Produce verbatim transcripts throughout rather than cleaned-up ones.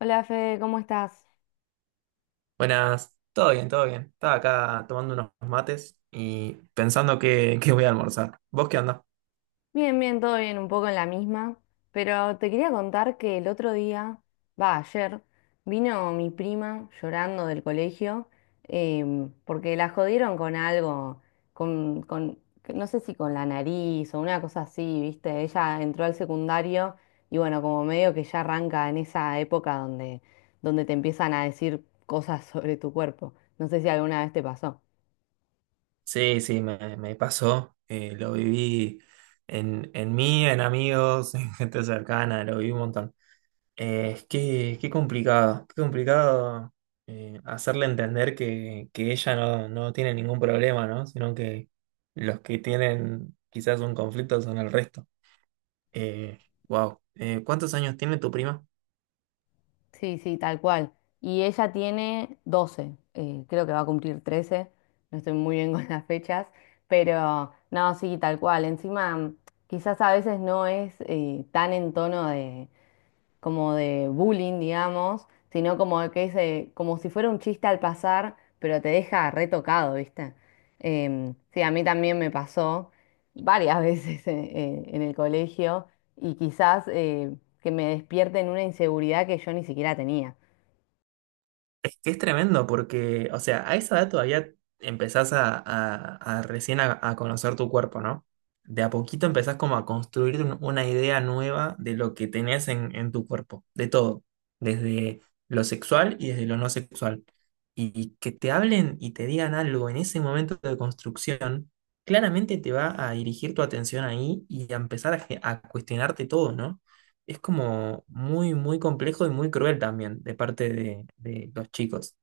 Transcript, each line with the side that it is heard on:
left: Hola Fede, ¿cómo estás?
right: Buenas, todo bien, todo bien. Estaba acá tomando unos mates y pensando que, que voy a almorzar. ¿Vos qué onda?
left: Bien, bien, todo bien, un poco en la misma, pero te quería contar que el otro día, va, ayer, vino mi prima llorando del colegio em, porque la jodieron con algo, con, con, que no sé si con la nariz o una cosa así, ¿viste? Ella entró al secundario y bueno, como medio que ya arranca en esa época donde, donde te empiezan a decir cosas sobre tu cuerpo. No sé si alguna vez te pasó.
right: Sí, sí, me, me pasó. Eh, lo viví en, en mí, en amigos, en gente cercana, lo viví un montón. Eh, es que qué complicado, qué complicado, eh, hacerle entender que, que ella no, no tiene ningún problema, ¿no? Sino que los que tienen quizás un conflicto son el resto. Eh, wow. Eh, ¿cuántos años tiene tu prima?
left: Sí, sí, tal cual. Y ella tiene doce, eh, creo que va a cumplir trece. No estoy muy bien con las fechas, pero no, sí, tal cual. Encima, quizás a veces no es eh, tan en tono de, como de bullying, digamos, sino como de que es, eh, como si fuera un chiste al pasar, pero te deja retocado, ¿viste? Em, sí, a mí también me pasó varias veces en, en- en el colegio y quizás eh, que me despierten una inseguridad que yo ni siquiera tenía.
right: Es que es tremendo porque, o sea, a esa edad todavía empezás a, a- a recién a, a conocer tu cuerpo, ¿no? De a poquito empezás como a construir un- una idea nueva de lo que tenés en, en tu cuerpo, de todo, desde lo sexual y desde lo no sexual. Y, y que te hablen y te digan algo en ese momento de construcción, claramente te va a dirigir tu atención ahí y a empezar a, ge- a cuestionarte todo, ¿no? Es como muy, muy complejo y muy cruel también de parte de, de los chicos.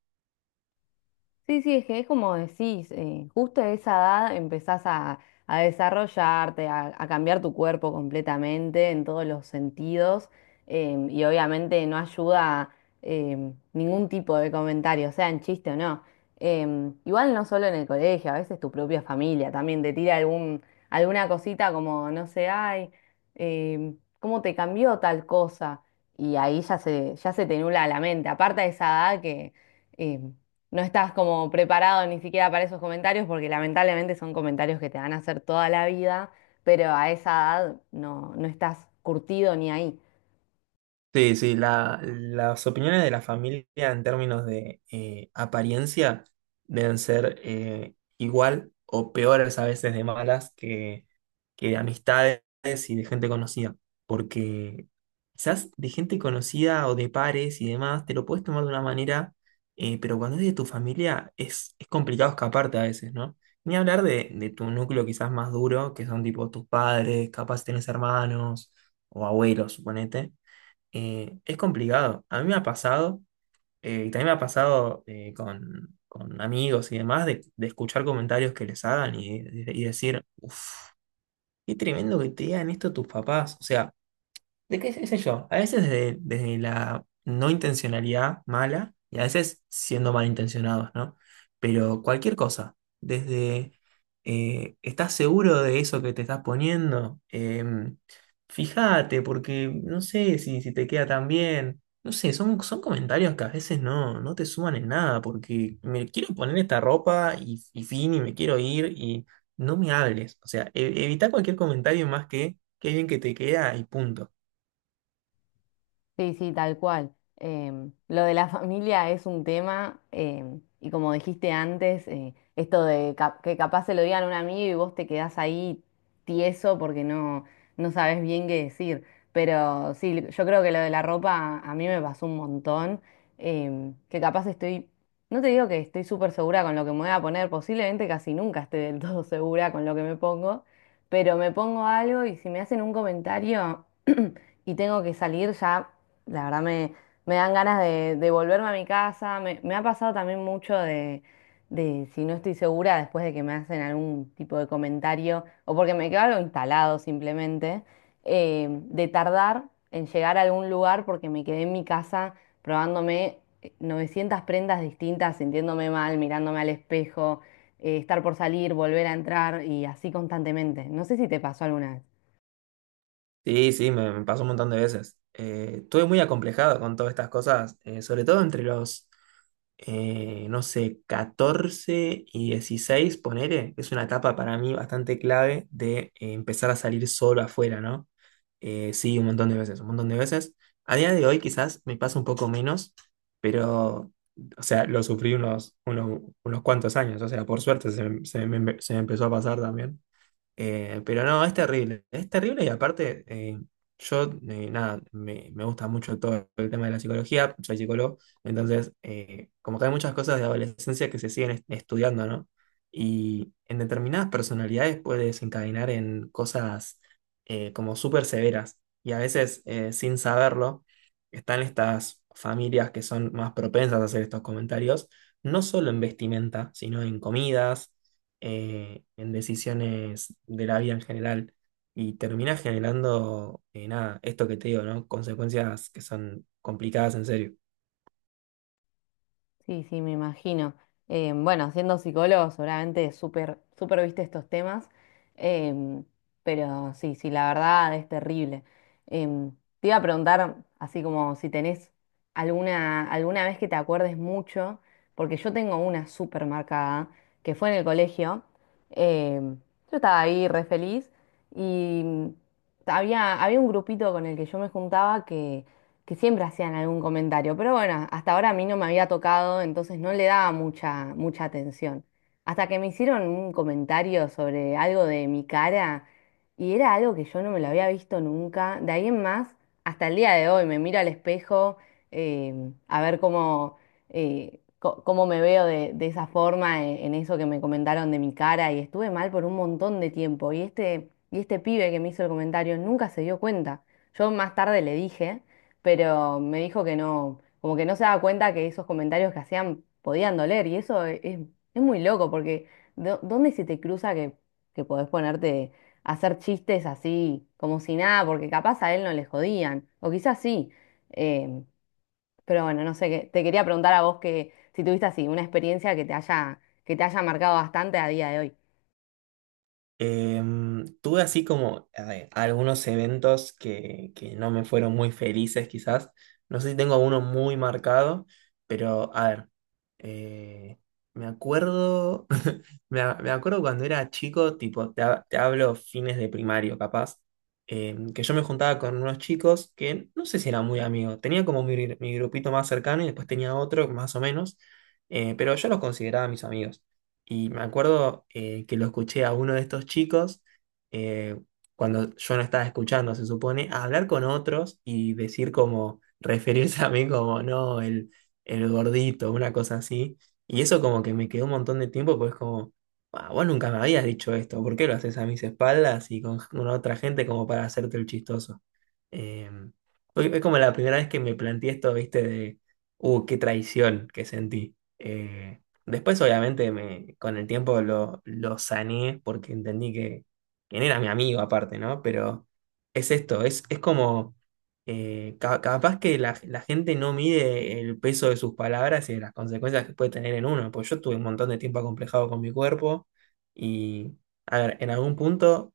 left: Sí, sí, es que es como decís, eh, justo a esa edad empezás a, a desarrollarte, a, a cambiar tu cuerpo completamente en todos los sentidos, em, y obviamente no ayuda em, ningún tipo de comentario, sea en chiste o no. Em, igual no solo en el colegio, a veces tu propia familia también te tira algún, alguna cosita como, no sé, ay, em, ¿cómo te cambió tal cosa? Y ahí ya se, ya se te nula la mente, aparte de esa edad que... em, no estás como preparado ni siquiera para esos comentarios, porque lamentablemente son comentarios que te van a hacer toda la vida, pero a esa edad no, no estás curtido ni ahí.
right: Sí, sí, la- las opiniones de la familia en términos de eh, apariencia deben ser eh, igual o peores a veces de malas que, que de amistades y de gente conocida. Porque quizás de gente conocida o de pares y demás te lo puedes tomar de una manera, eh, pero cuando es de tu familia es, es complicado escaparte a veces, ¿no? Ni hablar de, de tu núcleo quizás más duro, que son tipo tus padres, capaz tenés hermanos o abuelos, suponete, eh, es complicado. A mí me ha pasado, eh, y también me ha pasado, eh, con, con, amigos y demás, de, de escuchar comentarios que les hagan y, y decir, uff, qué tremendo que te digan esto tus papás. O sea, ¿De qué, qué sé yo? A veces desde, desde la no intencionalidad mala y a veces siendo malintencionados, ¿no? Pero cualquier cosa, desde, eh, ¿estás seguro de eso que te estás poniendo? Em, Fíjate, porque no sé si, si te queda tan bien. No sé, son, son comentarios que a veces no, no te suman en nada, porque me quiero poner esta ropa y, y fin, y me quiero ir y no me hables. O sea, e- evita cualquier comentario más que qué bien que te queda y punto.
left: Sí, sí, tal cual. Em, lo de la familia es un tema, em, y como dijiste antes, eh, esto de cap- que capaz se lo digan a un amigo y vos te quedás ahí tieso porque no, no sabes bien qué decir. Pero sí, yo creo que lo de la ropa a mí me pasó un montón, em, que capaz estoy, no te digo que estoy súper segura con lo que me voy a poner, posiblemente casi nunca esté del todo segura con lo que me pongo, pero me pongo algo y si me hacen un comentario y tengo que salir ya. La verdad me, me dan ganas de, de volverme a mi casa. Me, me ha pasado también mucho de, de si no estoy segura después de que me hacen algún tipo de comentario o porque me quedo algo instalado simplemente, eh, de tardar en llegar a algún lugar porque me quedé en mi casa probándome eh, novecientas prendas distintas, sintiéndome mal, mirándome al espejo, eh, estar por salir, volver a entrar y así constantemente. No sé si te pasó alguna vez.
right: Sí, sí, me, me pasó un montón de veces. Eh, estuve muy acomplejado con todas estas cosas, eh, sobre todo entre los, eh, no sé, catorce y dieciséis, ponele, que es una etapa para mí bastante clave de eh, empezar a salir solo afuera, ¿no? Eh, sí, un montón de veces, un montón de veces. A día de hoy quizás me pasa un poco menos, pero, o sea, lo sufrí unos, unos, unos cuantos años, o sea, por suerte se, me- se me se me empezó a pasar también. Eh, pero no, es terrible. Es terrible y aparte, eh, yo, eh, nada, me, me gusta mucho todo el tema de la psicología, soy psicólogo, entonces, eh, como que hay muchas cosas de adolescencia que se siguen est- estudiando, ¿no? Y en determinadas personalidades puede desencadenar en cosas, eh, como súper severas y a veces, eh, sin saberlo, están estas familias que son más propensas a hacer estos comentarios, no solo en vestimenta, sino en comidas, eh, en decisiones de la vida en general y termina generando, eh, nada, esto que te digo, ¿no? Consecuencias que son complicadas en serio.
left: Sí, sí, me imagino. Eh, bueno, siendo psicólogo, seguramente súper, súper viste estos temas, em, pero sí, sí, la verdad es terrible. Em, Te iba a preguntar, así como si tenés alguna, alguna vez que te acuerdes mucho, porque yo tengo una súper marcada, que fue en el colegio. em, yo estaba ahí re feliz y mm, había, había un grupito con el que yo me juntaba que que siempre hacían algún comentario, pero bueno, hasta ahora a mí no me había tocado, entonces no le daba mucha, mucha atención. Hasta que me hicieron un comentario sobre algo de mi cara y era algo que yo no me lo había visto nunca. De ahí en más, hasta el día de hoy me miro al espejo eh, a ver cómo, eh, co- cómo me veo de, de esa forma eh, en, eso que me comentaron de mi cara y estuve mal por un montón de tiempo y este, y este pibe que me hizo el comentario nunca se dio cuenta. Yo más tarde le dije, pero me dijo que no, como que no se daba cuenta que esos comentarios que hacían podían doler y eso e- es, es muy loco porque ¿dó- ¿dónde se te cruza que, que podés ponerte a hacer chistes así, como si nada, porque capaz a él no le jodían, o quizás sí, em, pero bueno, no sé, qué- te quería preguntar a vos que si tuviste así una experiencia que te haya, que te haya marcado bastante a día de hoy.
right: Em, tuve, así como a ver, algunos eventos que, que no me fueron muy felices quizás. No sé si tengo uno muy marcado, pero a ver, eh, me acuerdo, me, a- me acuerdo cuando era chico, tipo, te, ha- te hablo fines de primario capaz, em, que yo me juntaba con unos chicos que no sé si eran muy amigos. Tenía como mi, mi grupito más cercano y después tenía otro más o menos, eh, pero yo los consideraba mis amigos. Y me acuerdo, eh, que lo escuché a uno de estos chicos, eh, cuando yo no estaba escuchando, se supone, a hablar con otros y decir como, referirse a mí como, no, el, el gordito, una cosa así. Y eso como que me quedó un montón de tiempo, pues como, "Ah, vos nunca me habías dicho esto, ¿por qué lo haces a mis espaldas y con, con, otra gente como para hacerte el chistoso?" Eh, fue- es como la primera vez que me planteé esto, viste. De, uh, qué traición que sentí. Eh, Después, obviamente, me, con el tiempo lo, lo sané porque entendí que quién era mi amigo aparte, ¿no? Pero es esto, es, es como, eh, ca- capaz que la, la gente no mide el peso de sus palabras y de las consecuencias que puede tener en uno. Pues yo tuve un montón de tiempo acomplejado con mi cuerpo y, a ver, en algún punto,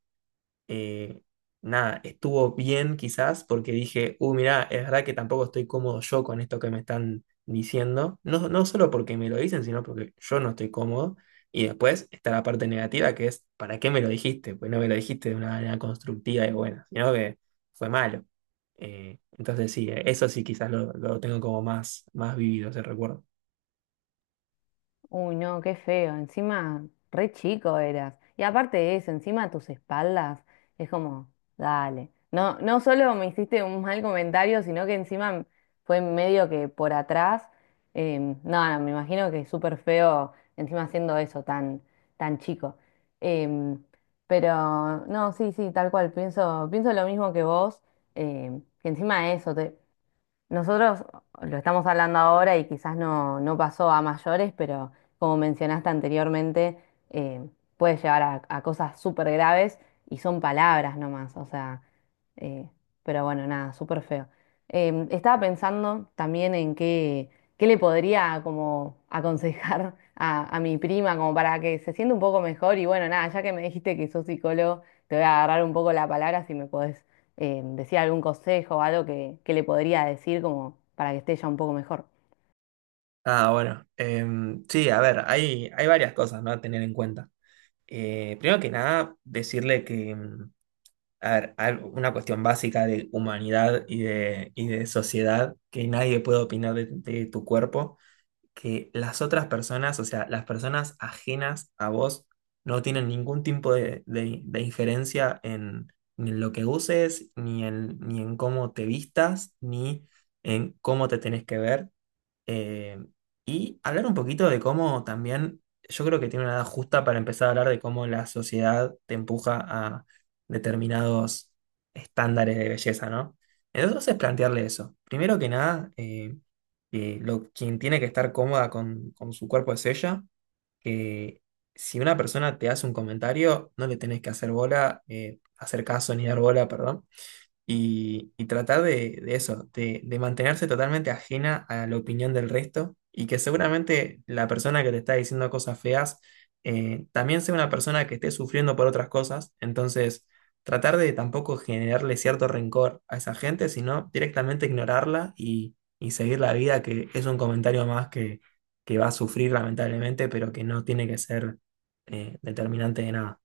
right: eh, nada, estuvo bien quizás porque dije, uh, mirá, es verdad que tampoco estoy cómodo yo con esto que me están diciendo, no, no solo porque me lo dicen, sino porque yo no estoy cómodo. Y después está la parte negativa que es, ¿para qué me lo dijiste? Pues no me lo dijiste de una manera constructiva y buena, sino que fue malo. Eh, entonces sí, eh, eso sí quizás lo, lo tengo como más, más vivido ese recuerdo.
left: Uy, no, qué feo. Encima, re chico eras. Y aparte de eso, encima tus espaldas, es como, dale. No, no solo me hiciste un mal comentario, sino que encima fue medio que por atrás. Em, no, no, me imagino que es súper feo encima haciendo eso tan, tan chico. Em, pero no, sí, sí, tal cual. Pienso, pienso lo mismo que vos. Em, que encima de eso, te, nosotros lo estamos hablando ahora y quizás no, no pasó a mayores, pero como mencionaste anteriormente, eh, puede llevar a, a cosas súper graves y son palabras nomás, o sea, eh, pero bueno, nada, súper feo. Em, estaba pensando también en qué, qué le podría como aconsejar a, a mi prima como para que se sienta un poco mejor y bueno, nada, ya que me dijiste que sos psicólogo, te voy a agarrar un poco la palabra si me podés eh, decir algún consejo o algo que, que le podría decir como para que esté ya un poco mejor.
right: Ah, bueno. Em, sí, a ver, hay, hay varias cosas, ¿no?, a tener en cuenta. Eh, primero que nada, decirle que, mm, a ver, al- una cuestión básica de humanidad y de, y de sociedad, que nadie puede opinar de, de, tu cuerpo, que las otras personas, o sea, las personas ajenas a vos, no tienen ningún tipo de, de- de injerencia en, ni en lo que uses, ni en, ni en cómo te vistas, ni en cómo te tenés que ver. Eh, y hablar un poquito de cómo también, yo creo que tiene una edad justa para empezar a hablar de cómo la sociedad te empuja a determinados estándares de belleza, ¿no? Entonces plantearle eso. Primero que nada, eh, que lo- quien tiene que estar cómoda con, con, su cuerpo es ella, que si una persona te hace un comentario, no le tenés que hacer bola, eh, hacer caso ni dar bola, perdón, y, y, tratar de, de eso, de, de mantenerse totalmente ajena a la opinión del resto y que seguramente la persona que te está diciendo cosas feas, eh, también sea una persona que esté sufriendo por otras cosas. Entonces, tratar de tampoco generarle cierto rencor a esa gente, sino directamente ignorarla y, y, seguir la vida, que es un comentario más, que, que va a sufrir lamentablemente, pero que no tiene que ser, eh, determinante de nada.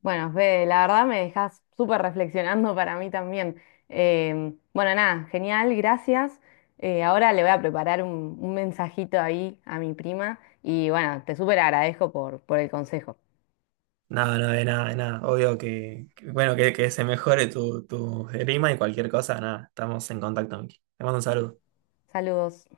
left: Bueno, Fede, la verdad me dejas súper reflexionando para mí también. Eh, bueno, nada, genial, gracias. Eh, ahora le voy a preparar un, un mensajito ahí a mi prima y bueno, te súper agradezco por, por el consejo.
right: No, no, de nada, de nada. Obvio que, que- bueno, que, que se mejore tu, tu rima y cualquier cosa, nada. Estamos en contacto, Miki. Te mando un saludo.
left: Saludos.